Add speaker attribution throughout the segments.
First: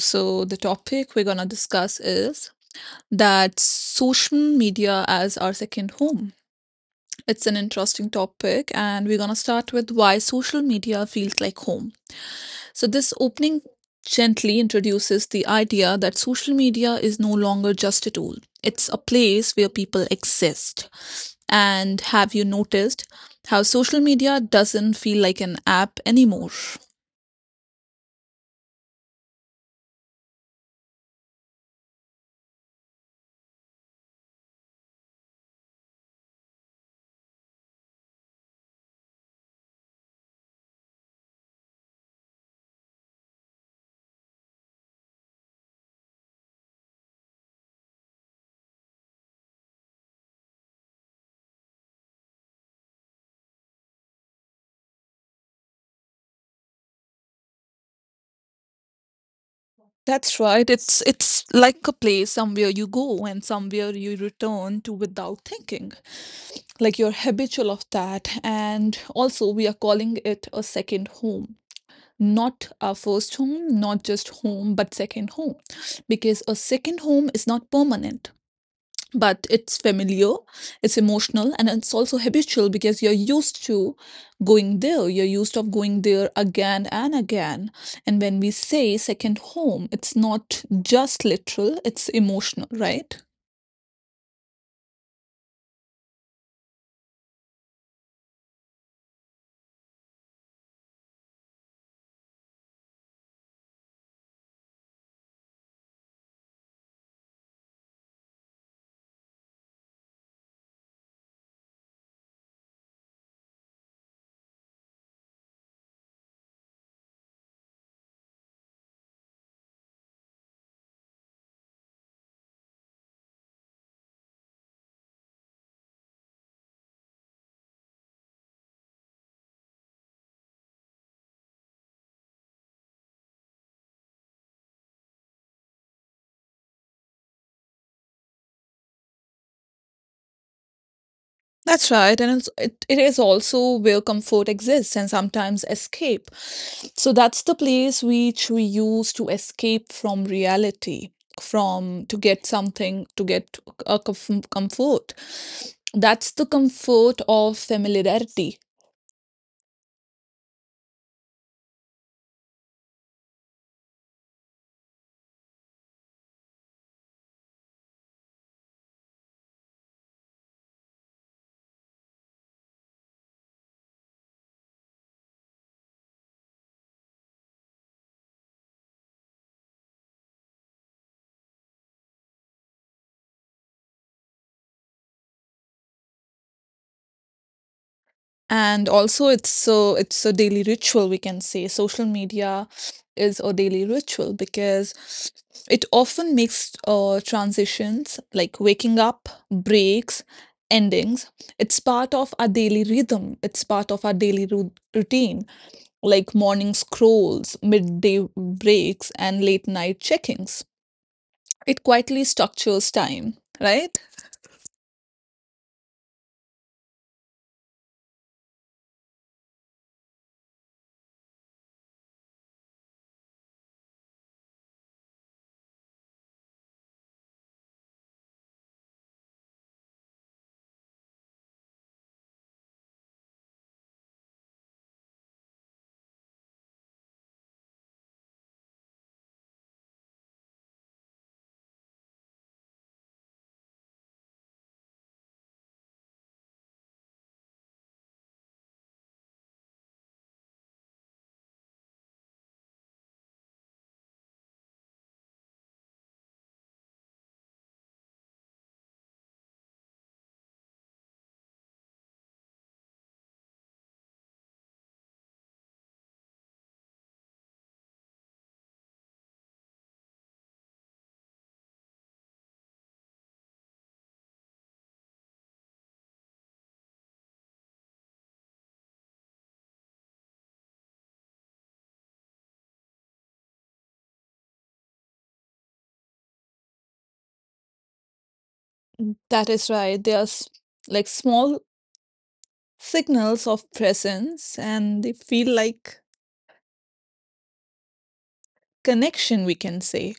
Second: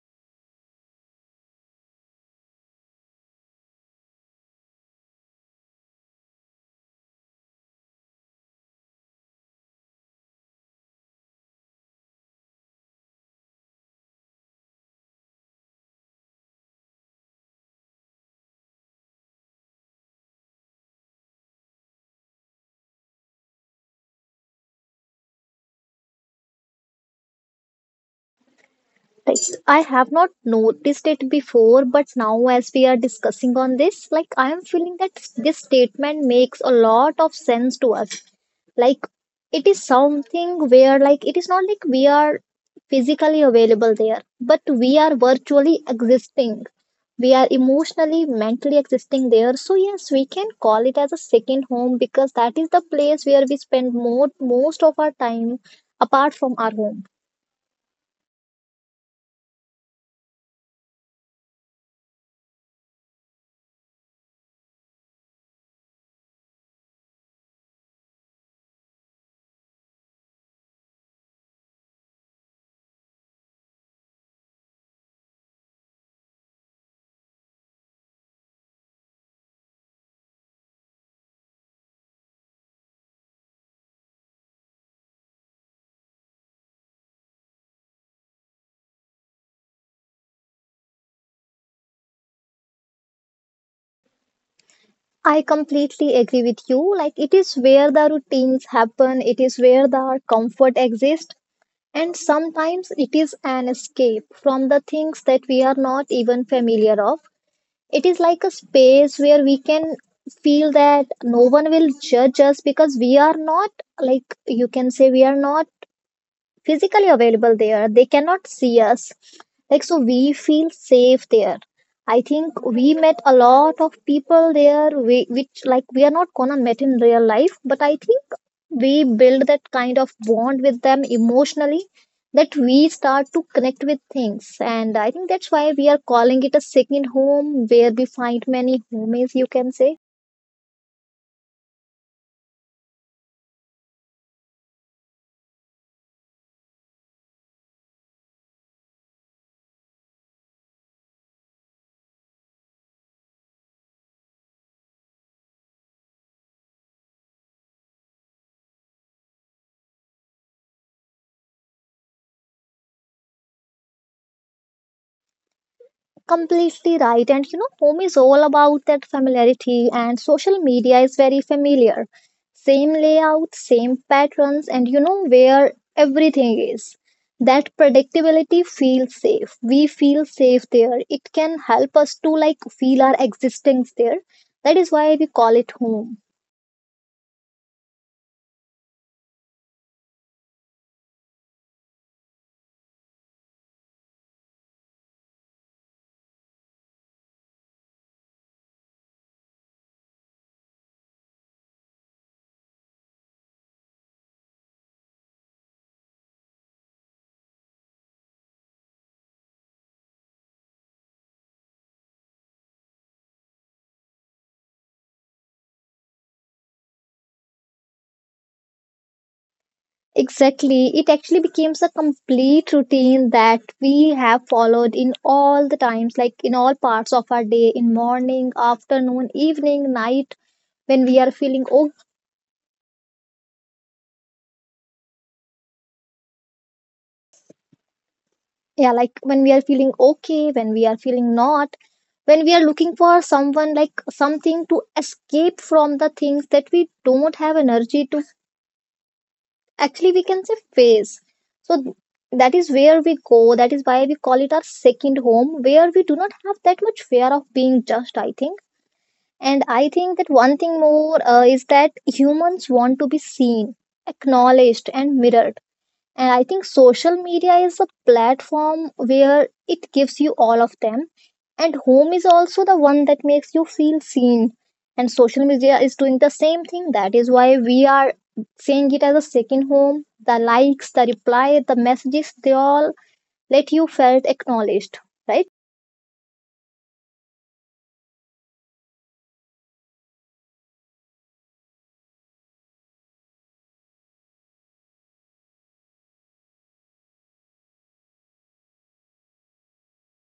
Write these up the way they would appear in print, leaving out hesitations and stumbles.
Speaker 1: So the topic we're gonna discuss is that social media as our second home. It's an interesting topic, and we're gonna start with why social media feels like home. So this opening gently introduces the idea that social media is no longer just a tool. It's a place where people exist. And have you noticed how social media doesn't feel like an app anymore?
Speaker 2: Yes, I have not noticed it before, but now as we are discussing on this, I am feeling that this statement makes a lot of sense to us. Like, it is something where, like, it is not like we are physically available there, but we are virtually existing. We are emotionally, mentally existing there. So yes, we can call it as a second home because that is the place where we spend more most of our time apart from our home.
Speaker 1: That's right. It's like a place somewhere you go and somewhere you return to without thinking. Like you're habitual of that. And also we are calling it a second home. Not our first home, not just home, but second home. Because a second home is not permanent but it's familiar, it's emotional, and it's also habitual because you're used to going there. You're used of going there again and again. And when we say second home, it's not just literal, it's emotional, right?
Speaker 2: I completely agree with you. Like, it is where the routines happen, it is where the comfort exists, and sometimes it is an escape from the things that we are not even familiar of. It is like a space where we can feel that no one will judge us because we are not, like, you can say, we are not physically available there, they cannot see us, like, so we feel safe there. I think we met a lot of people there, we, which like we are not gonna met in real life, but I think we build that kind of bond with them emotionally, that we start to connect with things, and I think that's why we are calling it a second home where we find many homies, you can say.
Speaker 1: That's right, and it is also where comfort exists and sometimes escape. So that's the place which we use to escape from reality, from to get something, to get a comfort. That's the comfort of familiarity.
Speaker 2: Completely right, and you know home is all about that familiarity, and social media is very familiar, same layout, same patterns, and you know where everything is. That predictability feels safe, we feel safe there, it can help us to, like, feel our existence there. That is why we call it home.
Speaker 1: And also it's so it's a daily ritual, we can say. Social media is a daily ritual because it often makes transitions like waking up, breaks, endings. It's part of our daily rhythm, it's part of our daily routine, like morning scrolls, midday breaks, and late night checkings. It quietly structures time, right?
Speaker 2: Exactly. It actually becomes a complete routine that we have followed in all the times, like in all parts of our day, in morning, afternoon, evening, night, when we are feeling, oh yeah, like when we are feeling okay, when we are feeling not, when we are looking for someone, like something to escape from the things that we don't have energy to, actually we can say phase. so th- that is where we go, that is why we call it our second home where we do not have that much fear of being judged, I think. And I think that one thing more is that humans want to be seen, acknowledged, and mirrored. And I think social media is a platform where it gives you all of them. And home is also the one that makes you feel seen, and social media is doing the same thing. That is why we are seeing it as a second home. The likes, the reply, the messages, they all let you felt acknowledged, right?
Speaker 1: That is right. There's like small signals of presence and they feel like connection, we can say.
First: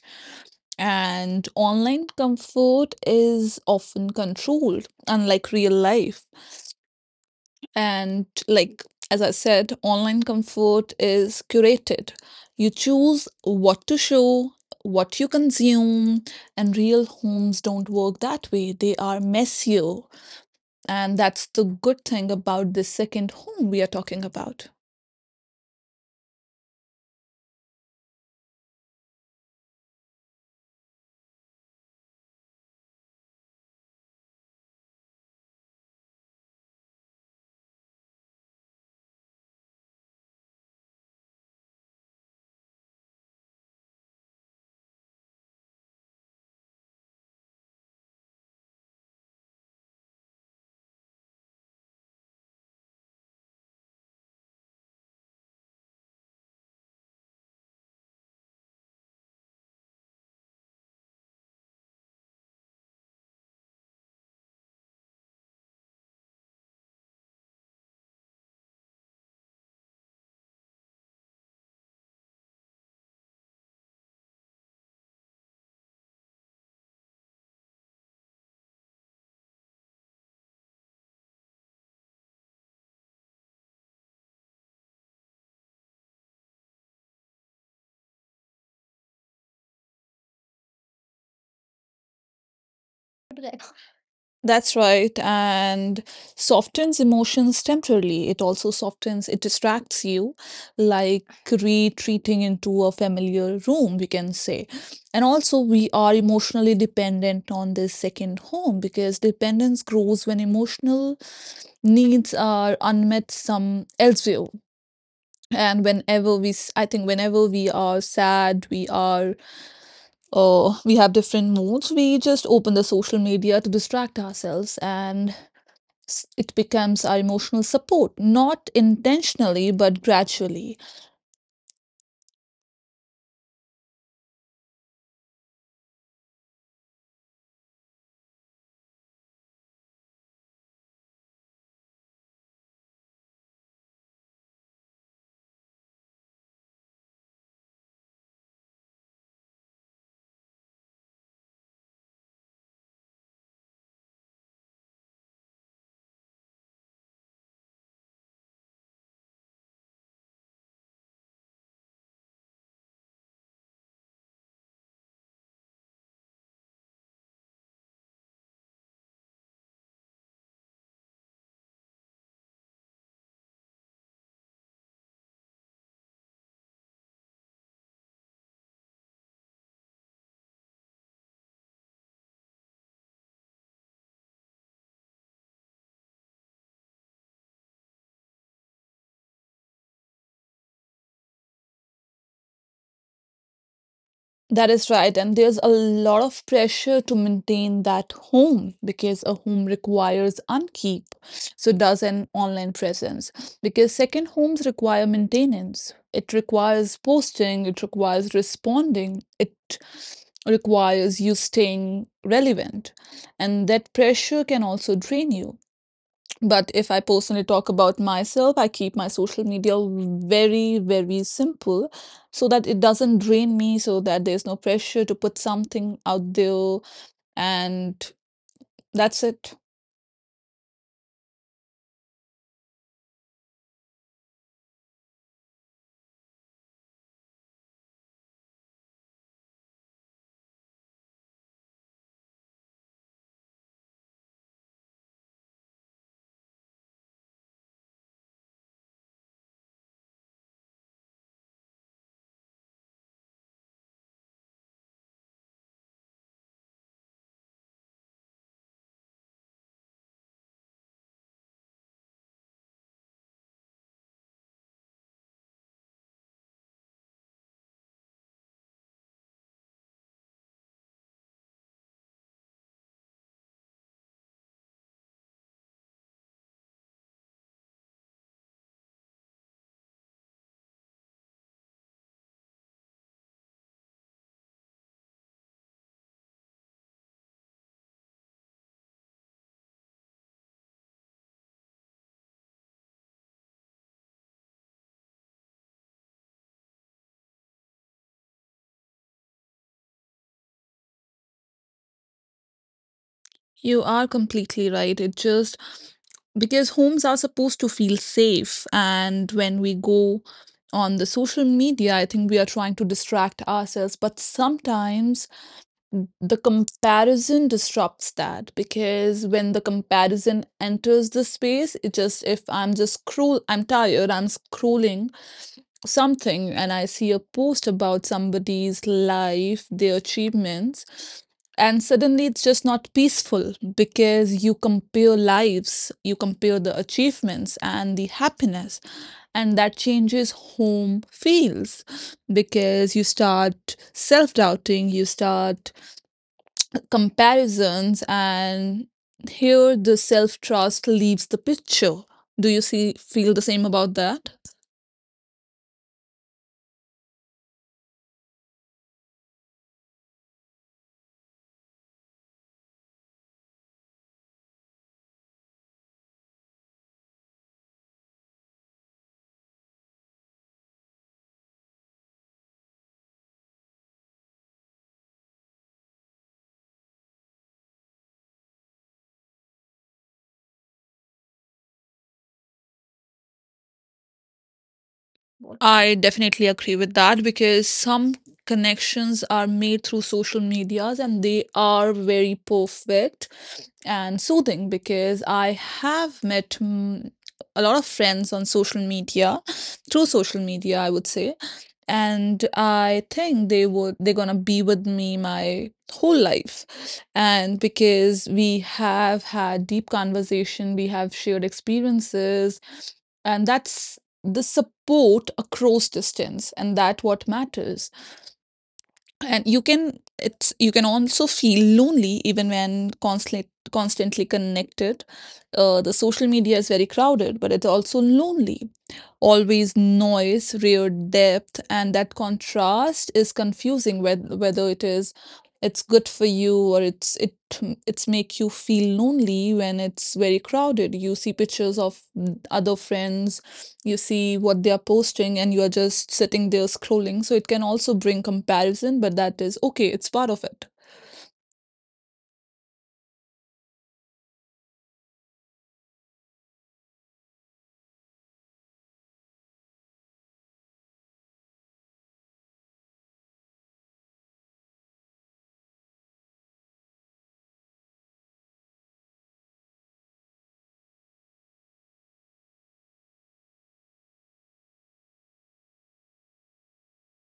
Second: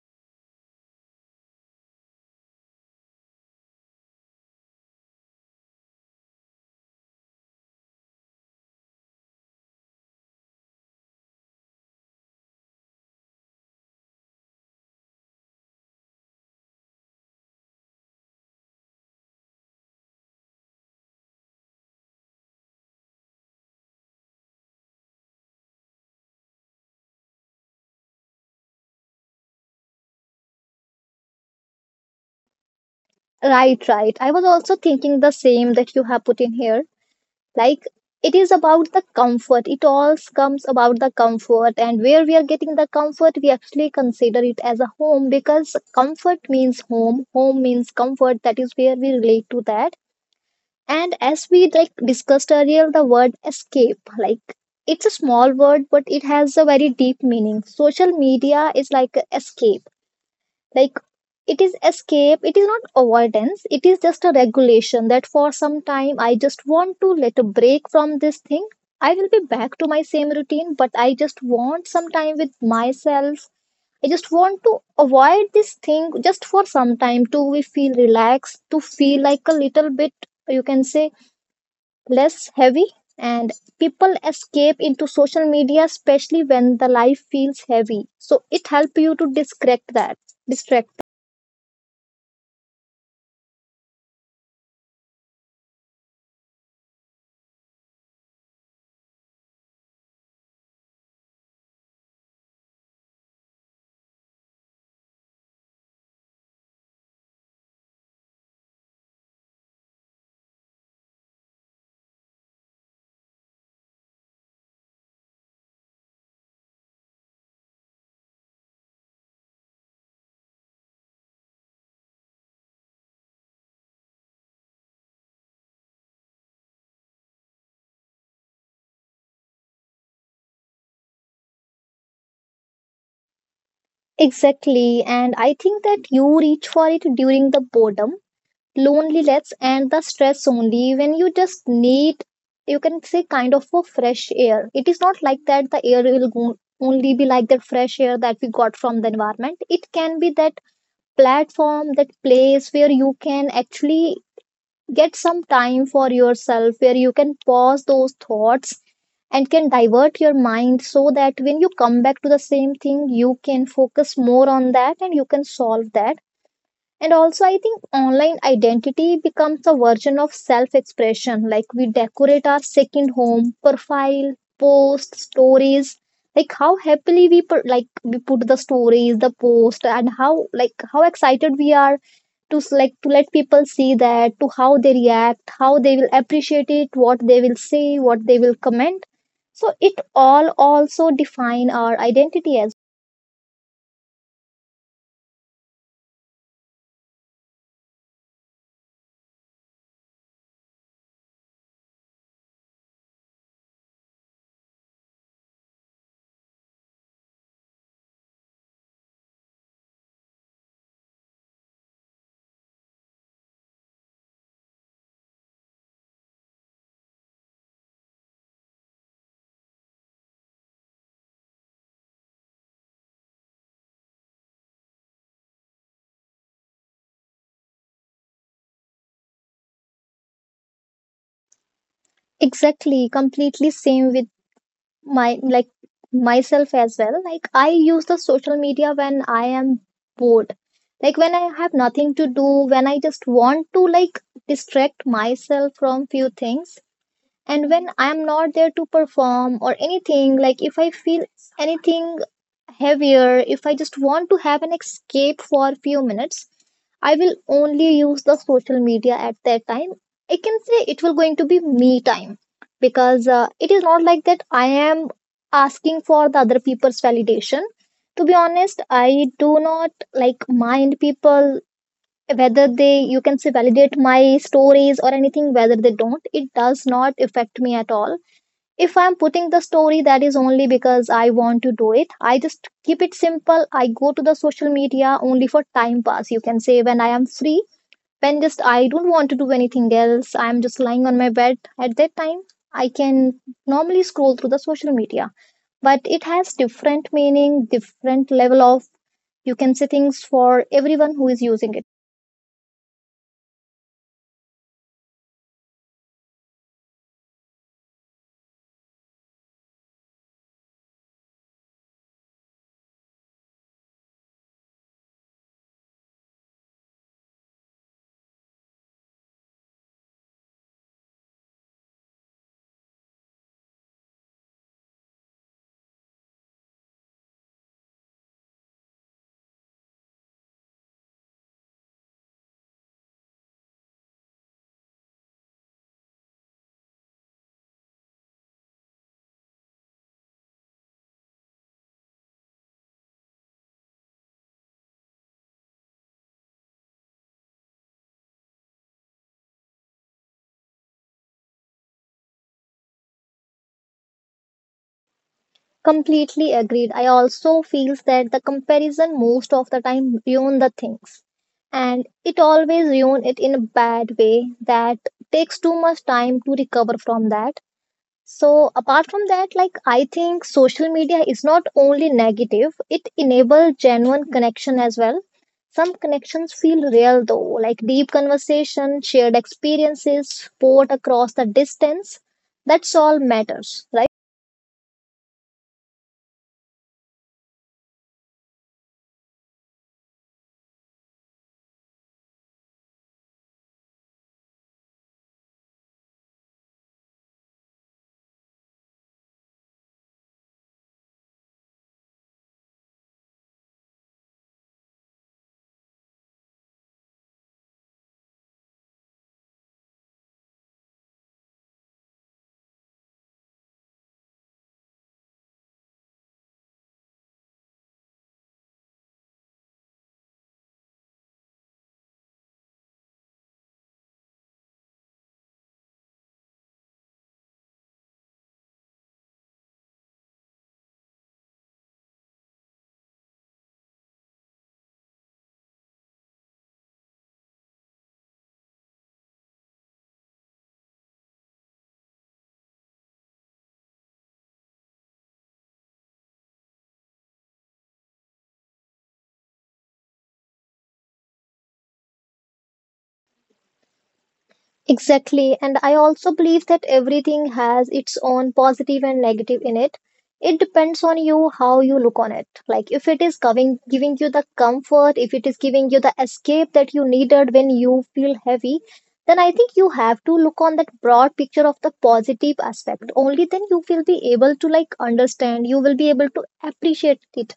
Speaker 1: And online comfort is often controlled, unlike real life. And like, as I said, online comfort is curated. You choose what to show, what you consume, and real homes don't work that way. They are messier, and that's the good thing about this second home we are talking about.
Speaker 2: Right, I was also thinking the same that you have put in here. Like, it is about the comfort, it all comes about the comfort, and where we are getting the comfort we actually consider it as a home, because comfort means home, home means comfort. That is where we relate to that. And as we, like, discussed earlier, the word escape, like, it's a small word but it has a very deep meaning. Social media is like a escape. Like, it is escape, it is not avoidance, it is just a regulation, that for some time I just want to let a break from this thing. I will be back to my same routine, but I just want some time with myself. I just want to avoid this thing just for some time, to we feel relaxed, to feel, like, a little bit, you can say, less heavy. And people escape into social media especially when the life feels heavy, so it helps you to distract that, distract.
Speaker 1: That's right, and softens emotions temporarily. It also softens, it distracts you, like retreating into a familiar room, we can say. And also, we are emotionally dependent on this second home because dependence grows when emotional needs are unmet some elsewhere. And whenever we, I think, whenever we are sad, we are we have different moods, we just open the social media to distract ourselves. And it becomes our emotional support, not intentionally, but gradually.
Speaker 2: Exactly, and I think that you reach for it during the boredom, loneliness, and the stress only when you just need, you can say, kind of a fresh air. It is not like that the air will go, only be like that fresh air that we got from the environment. It can be that platform, that place where you can actually get some time for yourself, where you can pause those thoughts and can divert your mind, so that when you come back to the same thing, you can focus more on that and you can solve that. And also, I think online identity becomes a version of self expression. Like, we decorate our second home, profile, post, stories. Like how happily we put, like we put the stories, the post, and how, like how excited we are like to let people see that, to how they react, how they will appreciate it, what they will say, what they will comment. So it all also define our identity as.
Speaker 1: That is right. And there's a lot of pressure to maintain that home because a home requires upkeep. So does an online presence. Because second homes require maintenance. It requires posting, it requires responding, it requires you staying relevant. And that pressure can also drain you. But if I personally talk about myself, I keep my social media very, very simple so that it doesn't drain me, so that there's no pressure to put something out there. And that's it.
Speaker 2: Exactly, completely same with my, like, myself as well. Like, I use the social media when I am bored, like when I have nothing to do, when I just want to, like, distract myself from few things, and when I'm not there to perform or anything, like, if I feel anything heavier, if I just want to have an escape for few minutes, I will only use the social media at that time. I can say it will going to be me time, because it is not like that I am asking for the other people's validation. To be honest, I do not like mind people whether they, you can say, validate my stories or anything, whether they don't, it does not affect me at all. If I'm putting the story, that is only because I want to do it. I just keep it simple. I go to the social media only for time pass, you can say, when I am free, when just I don't want to do anything else, I'm just lying on my bed. At that time, I can normally scroll through the social media, but it has different meaning, different level of, you can say, things for everyone who is using it.
Speaker 1: You are completely right. It just because homes are supposed to feel safe. And when we go on the social media, I think we are trying to distract ourselves. But sometimes the comparison disrupts that because when the comparison enters the space, it just if I'm just scroll, I'm tired, I'm scrolling something, and I see a post about somebody's life, their achievements, and suddenly it's just not peaceful because you compare lives, you compare the achievements and the happiness, and that changes home feels because you start self doubting, you start comparisons, and here the self trust leaves the picture. Do you see feel the same about that?
Speaker 2: Completely agreed. I also feels that the comparison most of the time ruin the things, and it always ruin it in a bad way, that takes too much time to recover from that. So apart from that, like, I think social media is not only negative, it enables genuine connection as well. Some connections feel real though, like deep conversation, shared experiences, support across the distance. That's all matters, right?
Speaker 1: I definitely agree with that because some connections are made through social medias and they are very perfect and soothing because I have met a lot of friends on social media, through social media, I would say. And I think they would they're gonna be with me my whole life. And because we have had deep conversation, we have shared experiences, and that's the support across distance and that what matters. And you can it's you can also feel lonely even when constantly connected. The social media is very crowded but it's also lonely, always noise rare depth, and that contrast is confusing whether it is it's good for you or it it's make you feel lonely when it's very crowded. You see pictures of other friends, you see what they are posting and you are just sitting there scrolling. So it can also bring comparison, but that is okay, it's part of it.
Speaker 2: Exactly. And I also believe that everything has its own positive and negative in it. It depends on you how you look on it. Like, if it is giving you the comfort, if it is giving you the escape that you needed when you feel heavy, then I think you have to look on that broad picture of the positive aspect. Only then you will be able to, like, understand, you will be able to appreciate it.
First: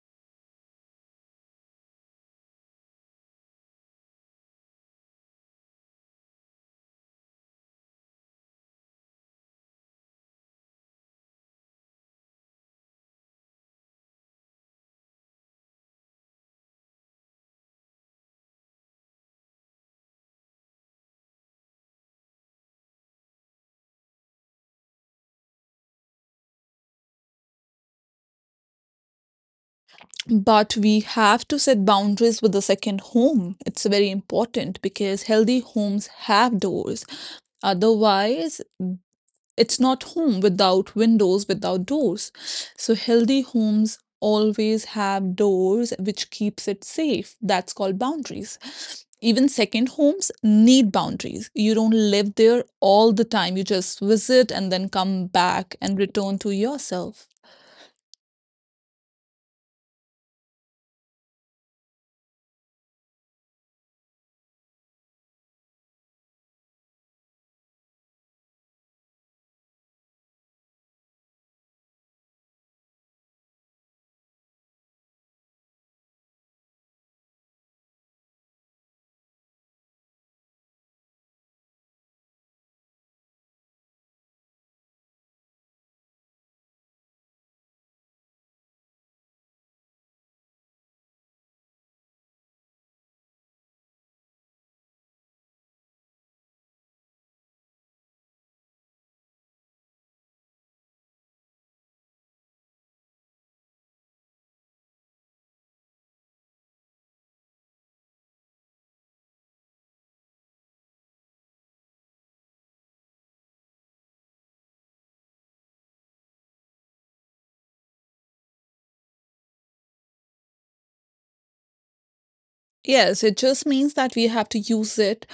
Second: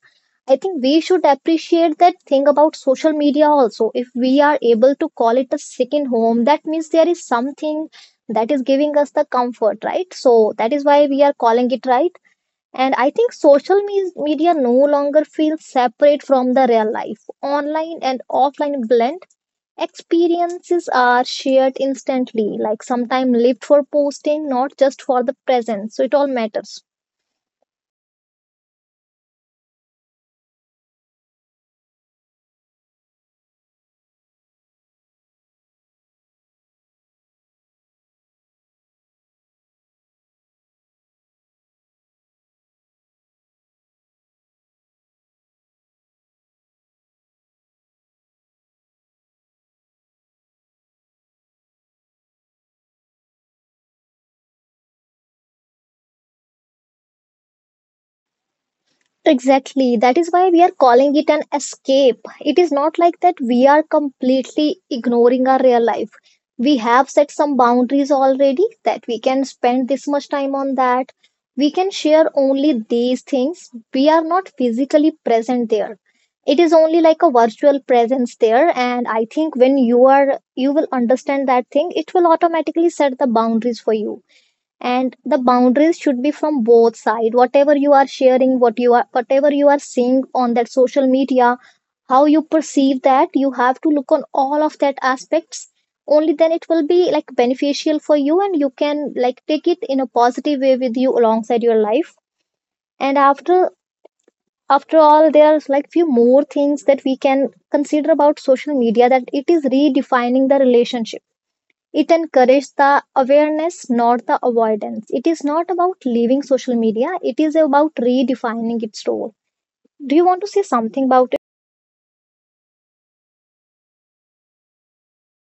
Speaker 2: I think we should appreciate that thing about social media also. If we are able to call it a second home, that means there is something that is giving us the comfort, right? So that is why we are calling it, right. And I think social media no longer feels separate from the real life. Online and offline blend, experiences are shared instantly, like sometimes lived for posting, not just for the present. So it all matters.
Speaker 1: But we have to set boundaries with the second home. It's very important because healthy homes have doors. Otherwise, it's not home without windows, without doors. So healthy homes always have doors which keeps it safe. That's called boundaries. Even second homes need boundaries. You don't live there all the time. You just visit and then come back and return to yourself.
Speaker 2: Exactly. That is why we are calling it an escape. It is not like that we are completely ignoring our real life. We have set some boundaries already that we can spend this much time on that. We can share only these things. We are not physically present there. It is only like a virtual presence there. And I think when you are, you will understand that thing, it will automatically set the boundaries for you. And the boundaries should be from both side, whatever you are sharing, what you are, whatever you are seeing on that social media, how you perceive that, you have to look on all of that aspects. Only then it will be, like, beneficial for you, and you can, like, take it in a positive way with you alongside your life. And after all, there's, like, few more things that we can consider about social media, that it is redefining the relationship. It encourages the awareness, not the avoidance. It is not about leaving social media, it is about redefining its role. Do you want to say something about it?
Speaker 1: Yes, it just means that we have to use it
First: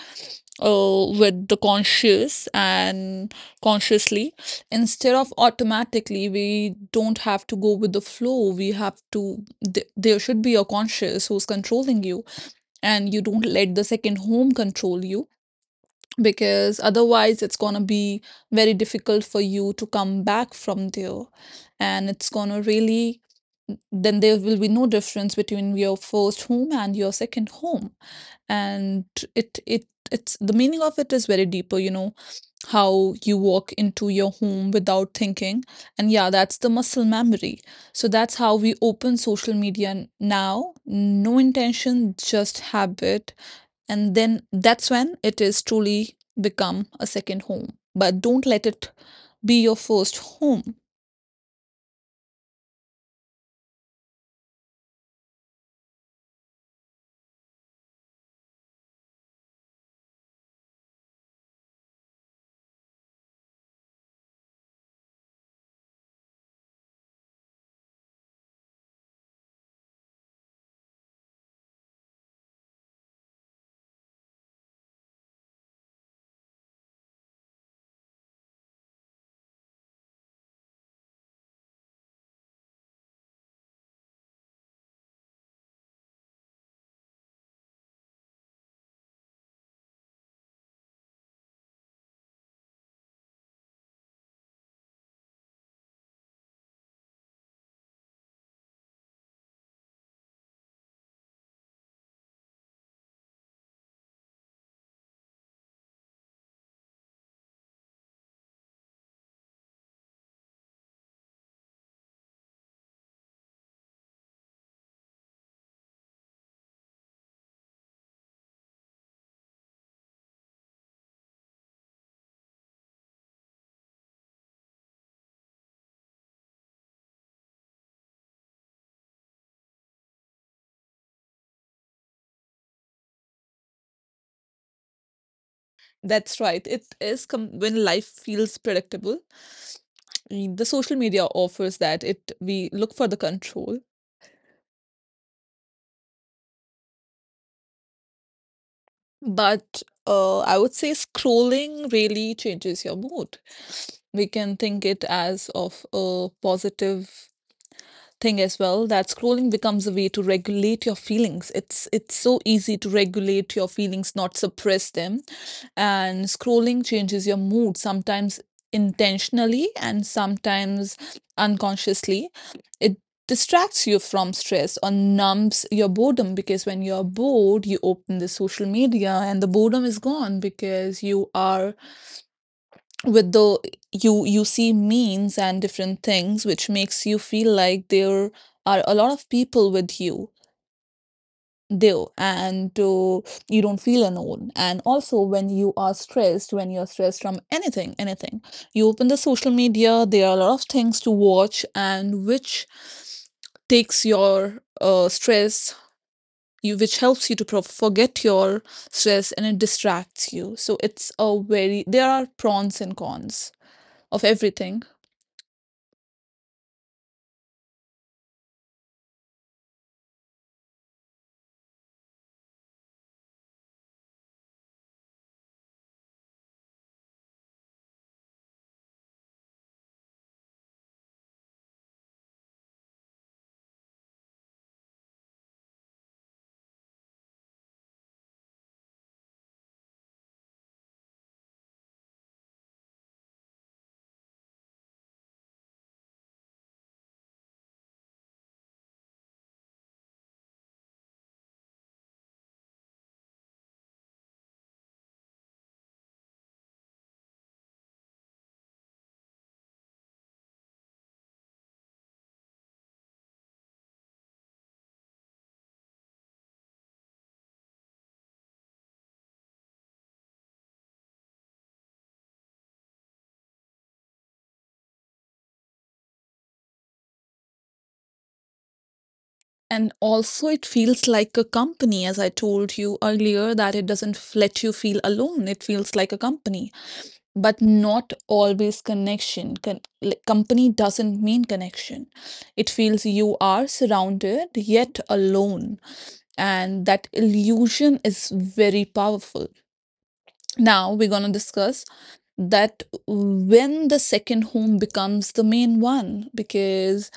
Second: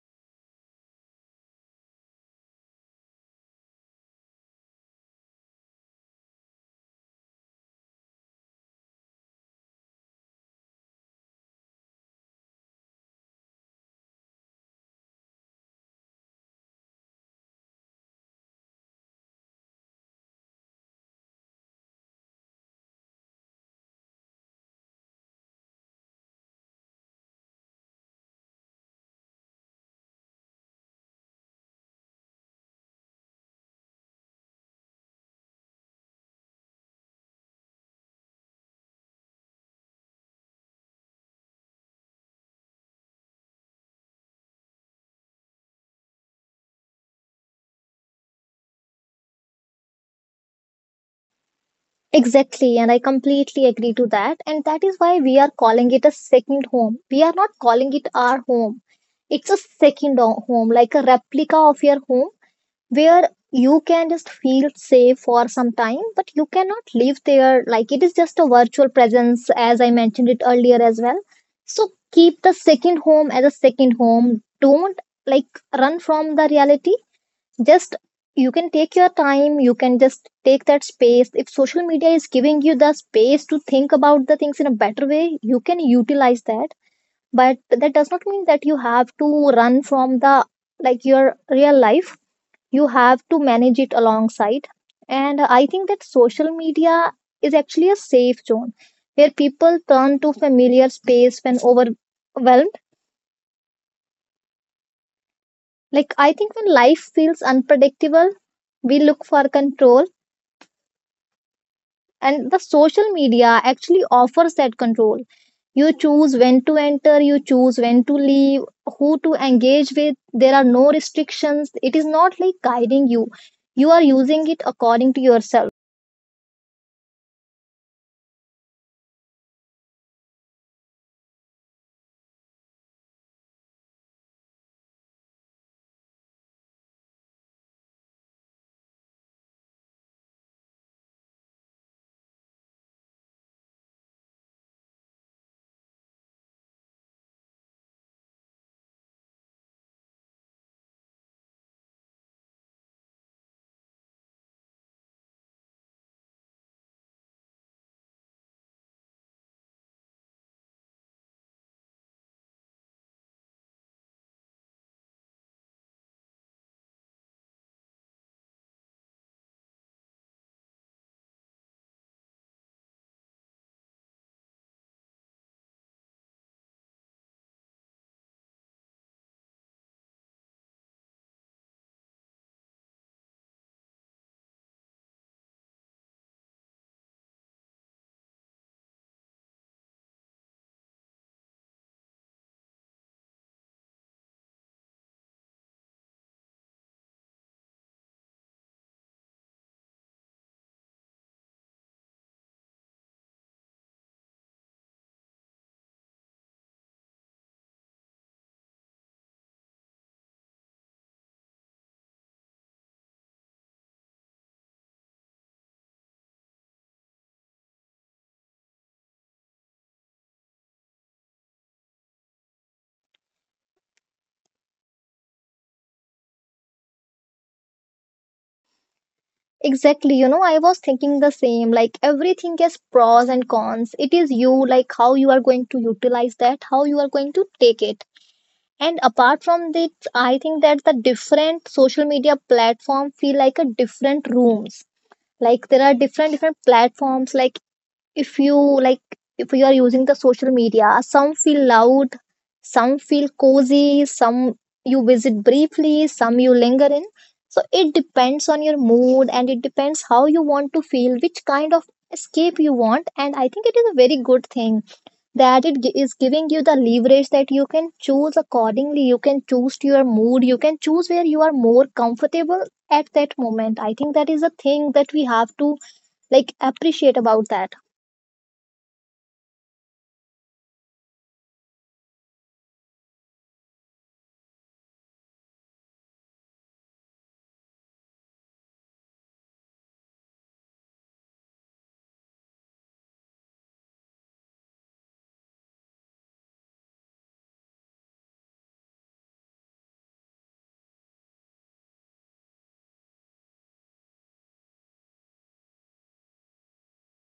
Speaker 1: with the conscious and consciously. Instead of automatically, we don't have to go with the flow. We have to, there should be a conscious who's controlling you, and you don't let the second home control you because otherwise it's going to be very difficult for you to come back from there, and it's going to really then there will be no difference between your first home and your second home. And it it's the meaning of it is very deeper, you know, how you walk into your home without thinking. And yeah, that's the muscle memory. So that's how we open social media now, no intention, just habit. And then that's when it is truly become a second home, but don't let it be your first home.
Speaker 2: Exactly, and I completely agree to that. And that is why we are calling it a second home. We are not calling it our home, it's a second home, like a replica of your home where you can just feel safe for some time, but you cannot live there. Like, it is just a virtual presence, as I mentioned it earlier as well. So keep the second home as a second home. Don't like run from the reality. Just, you can take your time, you can just take that space. If social media is giving you the space to think about the things in a better way, you can utilize that. But that does not mean that you have to run from the, like, your real life. You have to manage it alongside. And I think that social media is actually a safe zone where people turn to familiar space when overwhelmed. Like, I think when life feels unpredictable, we look for control, and the social media actually offers that control. You choose when to enter, you choose when to leave, who to engage with. There are no restrictions, it is not like guiding you. You are using it according to yourself.
Speaker 1: That's right. It is when life feels predictable. The social media offers that it we look for the control. But I would say scrolling really changes your mood. We can think it as of a positive thing as well, that scrolling becomes a way to regulate your feelings. It's so easy to regulate your feelings, not suppress them. And scrolling changes your mood sometimes intentionally and sometimes unconsciously. It distracts you from stress or numbs your boredom, because when you're bored you open the social media and the boredom is gone because you are with the you see memes and different things which makes you feel like there are a lot of people with you there. And you don't feel alone. And also when you are stressed, when you're stressed from anything, you open the social media, there are a lot of things to watch and which takes your stress, you which helps you to forget your stress and it distracts you. So it's a very there are pros and cons of everything.
Speaker 2: Exactly, you know, I was thinking the same. Like, everything has pros and cons. It is you, like how you are going to utilize that, how you are going to take it. And apart from this, I think that the different social media platform feel like a different rooms. Like, there are different platforms. Like, if you, like, if you are using the social media, some feel loud, some feel cozy, some you visit briefly, some you linger in. So it depends on your mood, and it depends how you want to feel, which kind of escape you want. And I think it is a very good thing that it is giving you the leverage, that you can choose accordingly, you can choose to your mood, you can choose where you are more comfortable at that moment. I think that is a thing that we have to, like, appreciate about that.
Speaker 1: And also, it feels like a company, as I told you earlier, that it doesn't let you feel alone. It feels like a company, but not always connection. Like, company doesn't mean connection. It feels you are surrounded yet alone. And that illusion is very powerful. Now we're going to discuss that when the second home becomes the main one because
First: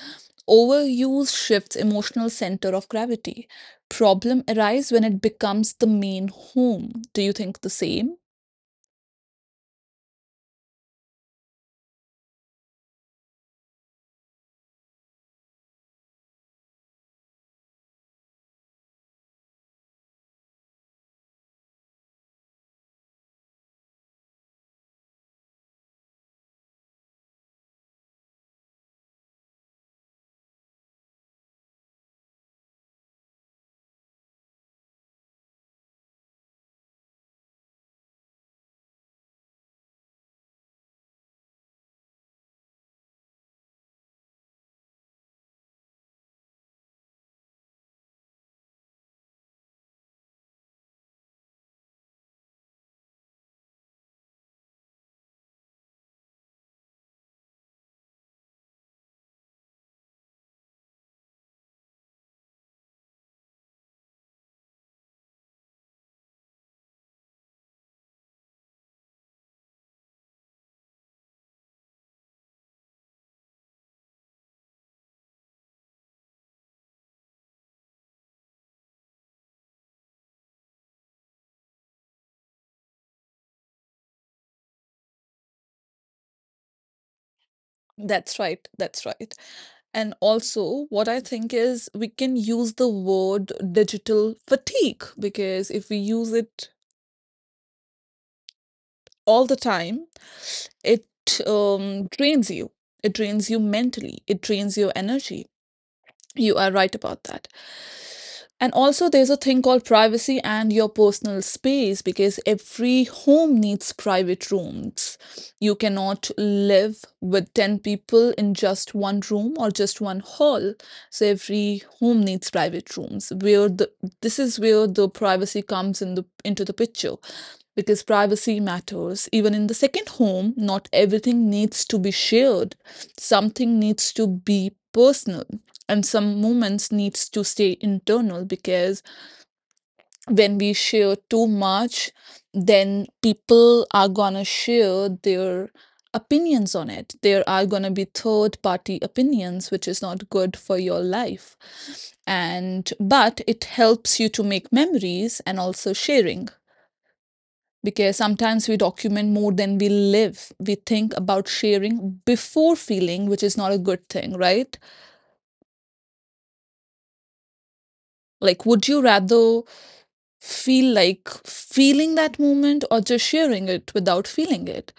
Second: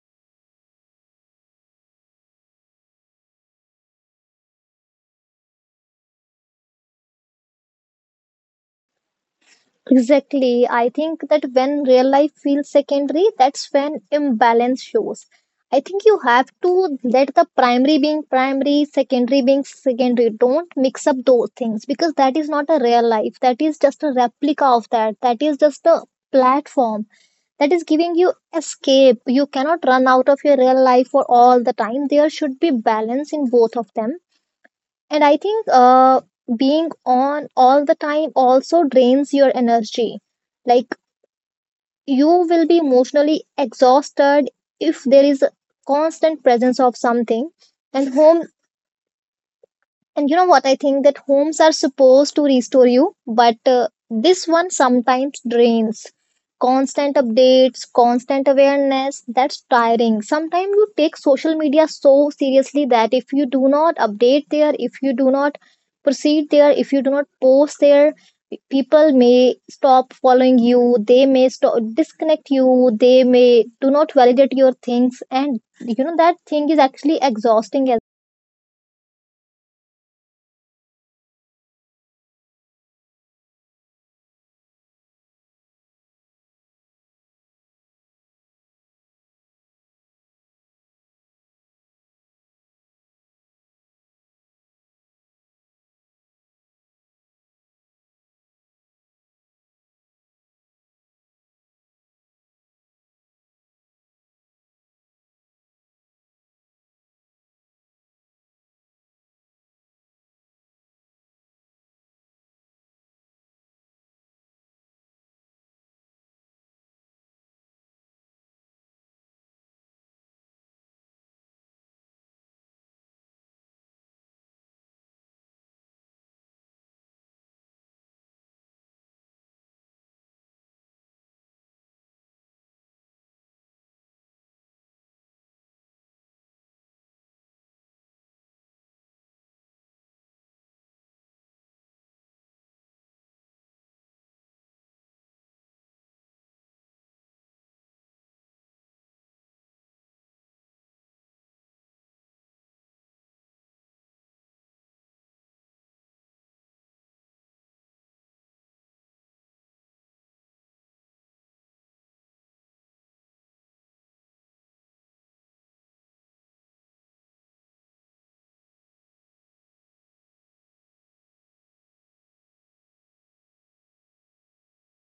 Speaker 1: overuse shifts emotional center of gravity. Problem arise when it becomes the main home. Do you think the same?
Speaker 2: Exactly. I think that when real life feels secondary, that's when imbalance shows. I think you have to let the primary being primary, secondary being secondary. Don't mix up those things, because that is not a real life. That is just a replica of that. That is just a platform that is giving you escape. You cannot run out of your real life for all the time. There should be balance in both of them. And I think being on all the time also drains your energy. Like, you will be emotionally exhausted if there is a constant presence of something. And home, and you know what? I think that homes are supposed to restore you, but this one sometimes drains. Constant updates, constant awareness, that's tiring. Sometimes you take social media so seriously that if you do not update there, if you do not proceed there, if you do not post there, people may stop following you, they may stop disconnect you, they may do not validate your things, and you know that thing is actually exhausting.
Speaker 1: That's right. That's right. And also, what I think is we can use the word digital fatigue because if we use it all the time, it drains you. It drains you mentally. It drains your energy. You are right about that. And also, there's a thing called privacy and your personal space because every home needs private rooms. You cannot live with 10 people in just one room or just one hall. So every home needs private rooms where the this is where the privacy comes in the into the picture, because privacy matters. Even in the second home, not everything needs to be shared. Something needs to be personal and some moments needs to stay internal, because when we share too much, then people are going to share their opinions on it, there are going to be third party opinions which is not good for your life. And but it helps you to make memories and also sharing, because sometimes we document more than we live, we think about sharing before feeling, which is not a good thing, right? Like would you rather feel like feeling that moment or just sharing it without feeling it?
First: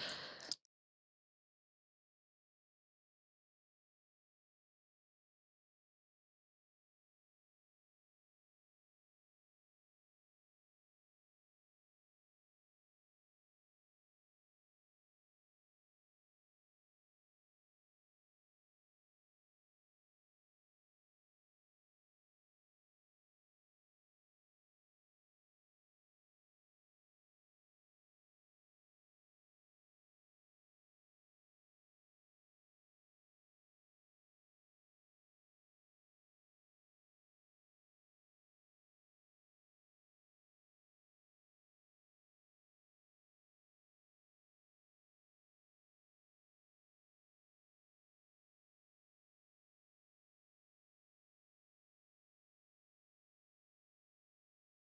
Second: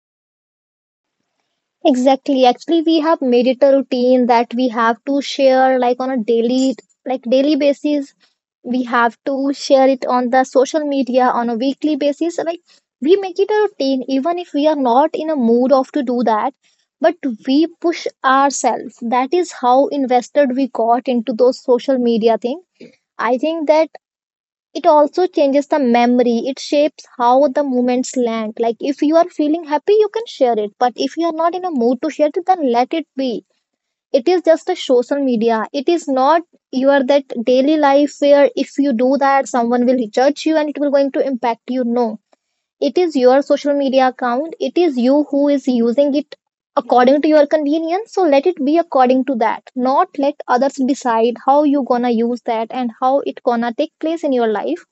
Speaker 2: Exactly. Actually, we have made it a routine that we have to share, like, on a daily, like, daily basis. We have to share it on the social media on a weekly basis. Like, we make it a routine even if we are not in a mood of to do that, but we push ourselves. That is how invested we got into those social media thing. I think that it also changes the memory, it shapes how the moments land. Like, if you are feeling happy, you can share it, but if you are not in a mood to share it, then let it be. It is just a social media, it is not your that daily life where if you do that, someone will judge you and it will going to impact you. No, it is your social media account, it is you who is using it according to your convenience. So let it be according to that, not let others decide how you gonna use that and how it gonna take place in your life.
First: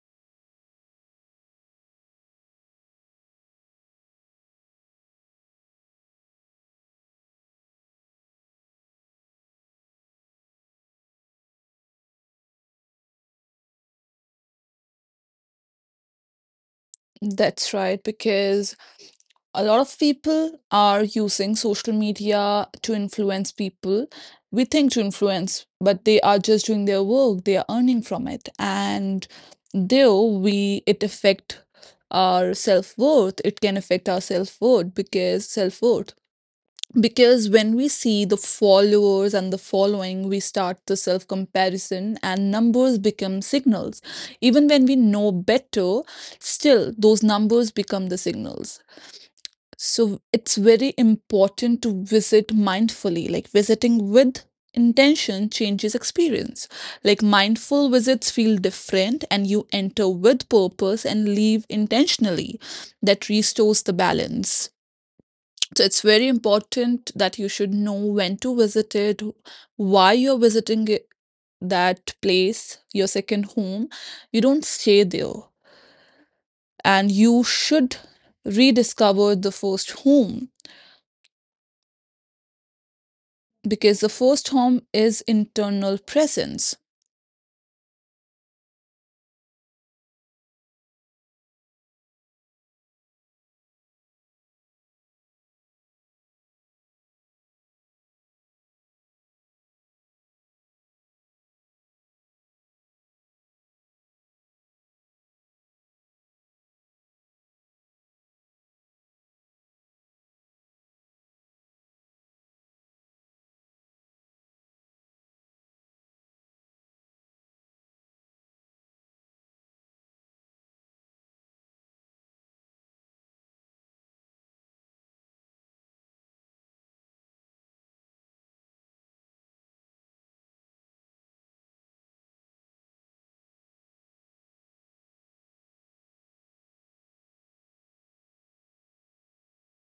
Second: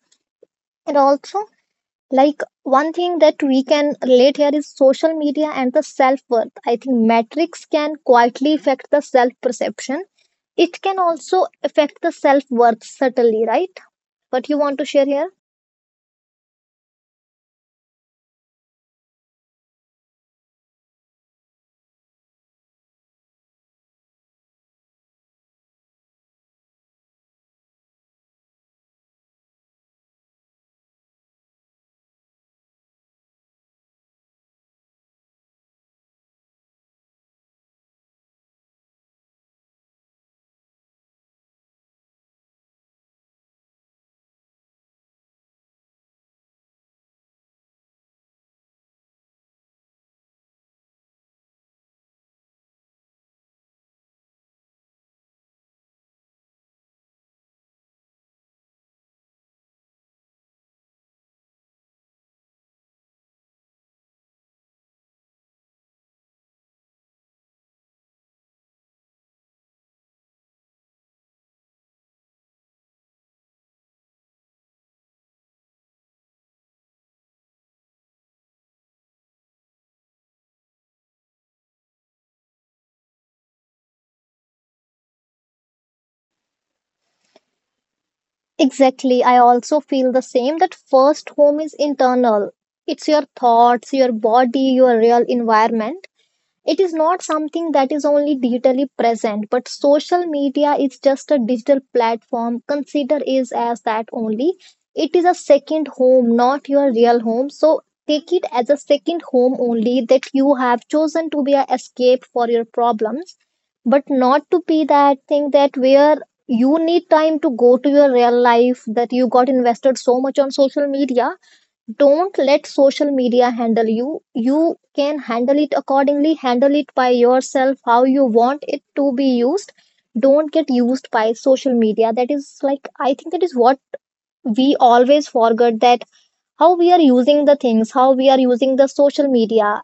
Speaker 2: And also, like, one thing that we can relate here is social media and the self worth. I think metrics can quietly affect the self perception. It can also affect the self worth subtly, right? What you want to share here?
Speaker 1: That's right, because a lot of people are using social media to influence people. We think to influence, but they are just doing their work, they are earning from it. And though we it affect our self worth, it can affect our self worth because when we see the followers and the following, we start the self comparison and numbers become signals, even when we know better. Still those numbers become the signals. So it's very important to visit mindfully, like visiting with intention changes experience. Like mindful visits feel different and you enter with purpose and leave intentionally. That restores the balance. So it's very important that you should know when to visit it, why you're visiting it, that place, your second home. You don't stay there. And you should rediscover the first home because the first home is internal presence.
Speaker 2: Exactly. I also feel the same that first home is internal. It's your thoughts, your body, your real environment. It is not something that is only digitally present, but social media is just a digital platform. Consider is as that only. It is a second home, not your real home. So take it as a second home only, that you have chosen to be a escape for your problems, but not to be that thing that where you need time to go to your real life, that you got invested so much on social media. Don't let social media handle you, you can handle it accordingly, handle it by yourself, how you want it to be used. Don't get used by social media. That is, like, I think that is what we always forget, that how we are using the things, how we are using the social media.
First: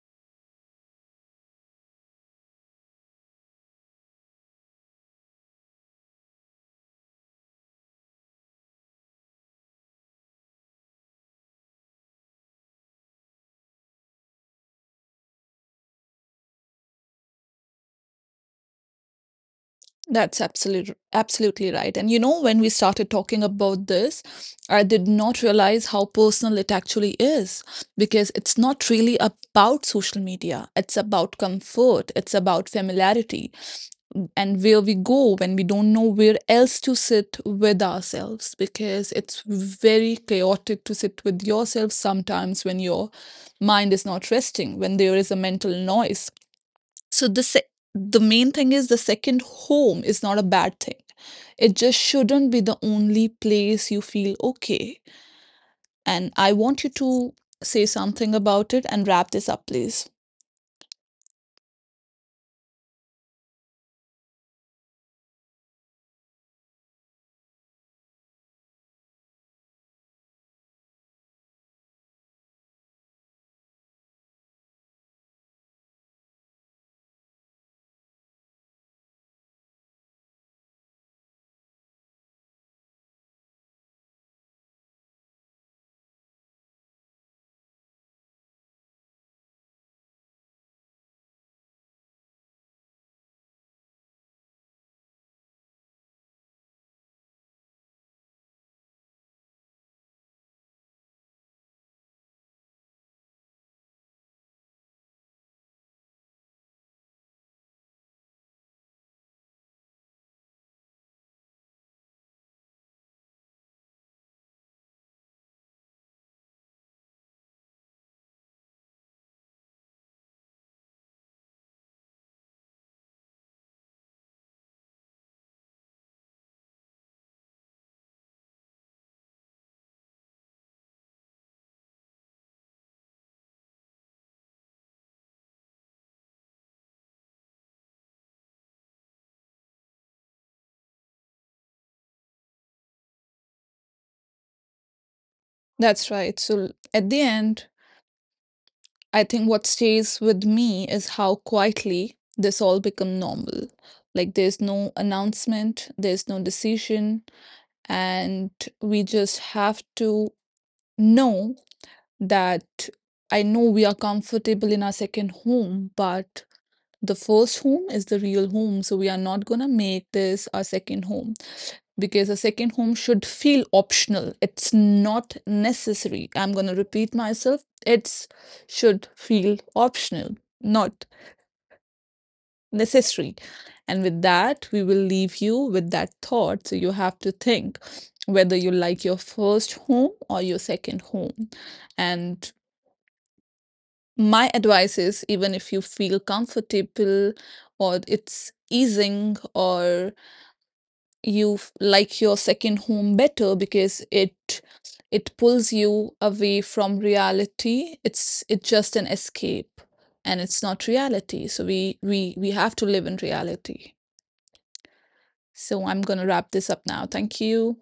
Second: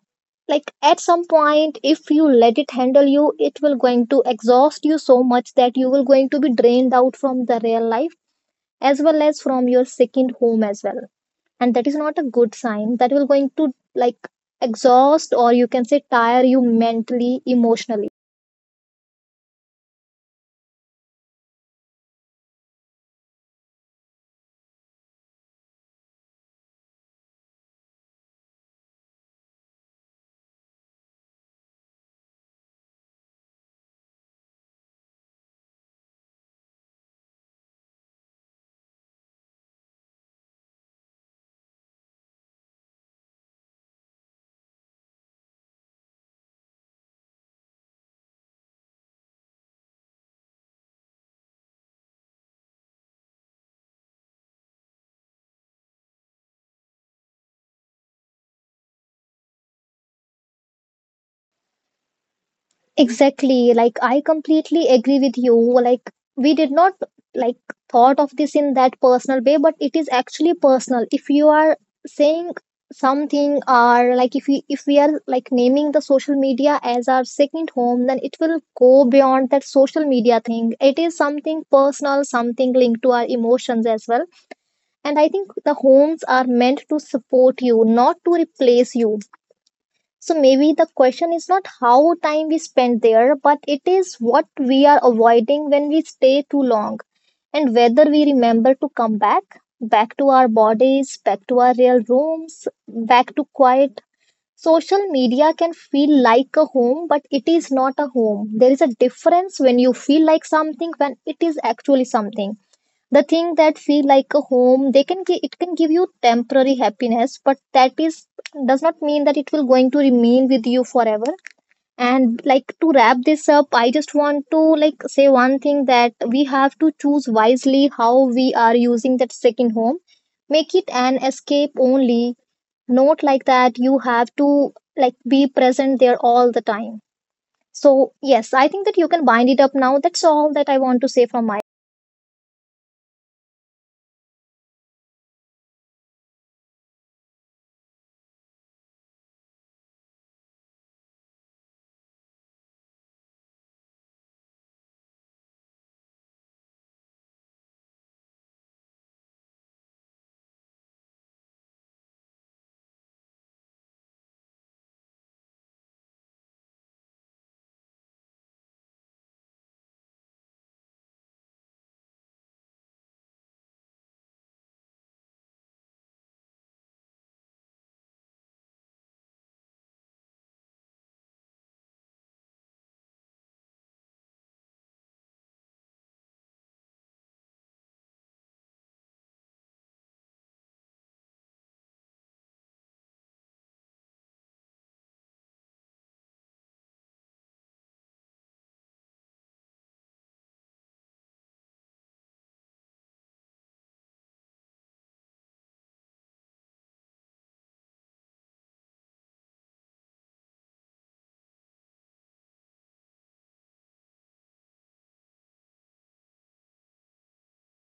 Speaker 2: Like, at some point, if you let it handle you, it will going to exhaust you so much that you will going to be drained out from the real life as well as from your second home as well. And that is not a good sign, that will going to, like, exhaust or you can say tire you mentally, emotionally.
Speaker 1: That's absolutely absolutely right. And you know, when we started talking about this, I did not realize how personal it actually is because it's not really about social media. It's about comfort, it's about familiarity, and where we go when we don't know where else to sit with ourselves, because it's very chaotic to sit with yourself sometimes when your mind is not resting, when there is a mental noise. So the main thing is the second home is not a bad thing. It just shouldn't be the only place you feel okay. And I want you to say something about it and wrap this up, please.
Speaker 2: Exactly, like, I completely agree with you. Like, we did not, like, thought of this in that personal way, but it is actually personal. If you are saying something, or like, if we are, like, naming the social media as our second home, then it will go beyond that social media thing. It is something personal, something linked to our emotions as well. And I think the homes are meant to support you, not to replace you. So maybe the question is not how time we spend there, but it is what we are avoiding when we stay too long, and whether we remember to come back, back to our bodies, back to our real rooms, back to quiet. Social media can feel like a home, but it is not a home. There is a difference when you feel like something, when it is actually something. The thing that feel like a home, it can give you temporary happiness, but that is does not mean that it will going to remain with you forever. And, like, to wrap this up, I just want to, like, say one thing, that we have to choose wisely how we are using that second home. Make it an escape only, not like that you have to, like, be present there all the time. So yes, I think that you can bind it up now. That's all that I want to say from my
Speaker 1: That's right. So at the end, I think what stays with me is how quietly this all become normal. Like there's no announcement, there's no decision, and we just have to know that I know we are comfortable in our second home, but the first home is the real home, so we are not going to make this our second home because a second home should feel optional. It's not necessary. I'm going to repeat myself. It's should feel optional, not necessary. And with that, we will leave you with that thought. So you have to think whether you like your first home or your second home. And my advice is even if you feel comfortable or it's easing or you like your second home better because it pulls you away from reality. It's just an escape and it's not reality, so we have to live in reality. So I'm going to wrap this up now. Thank you.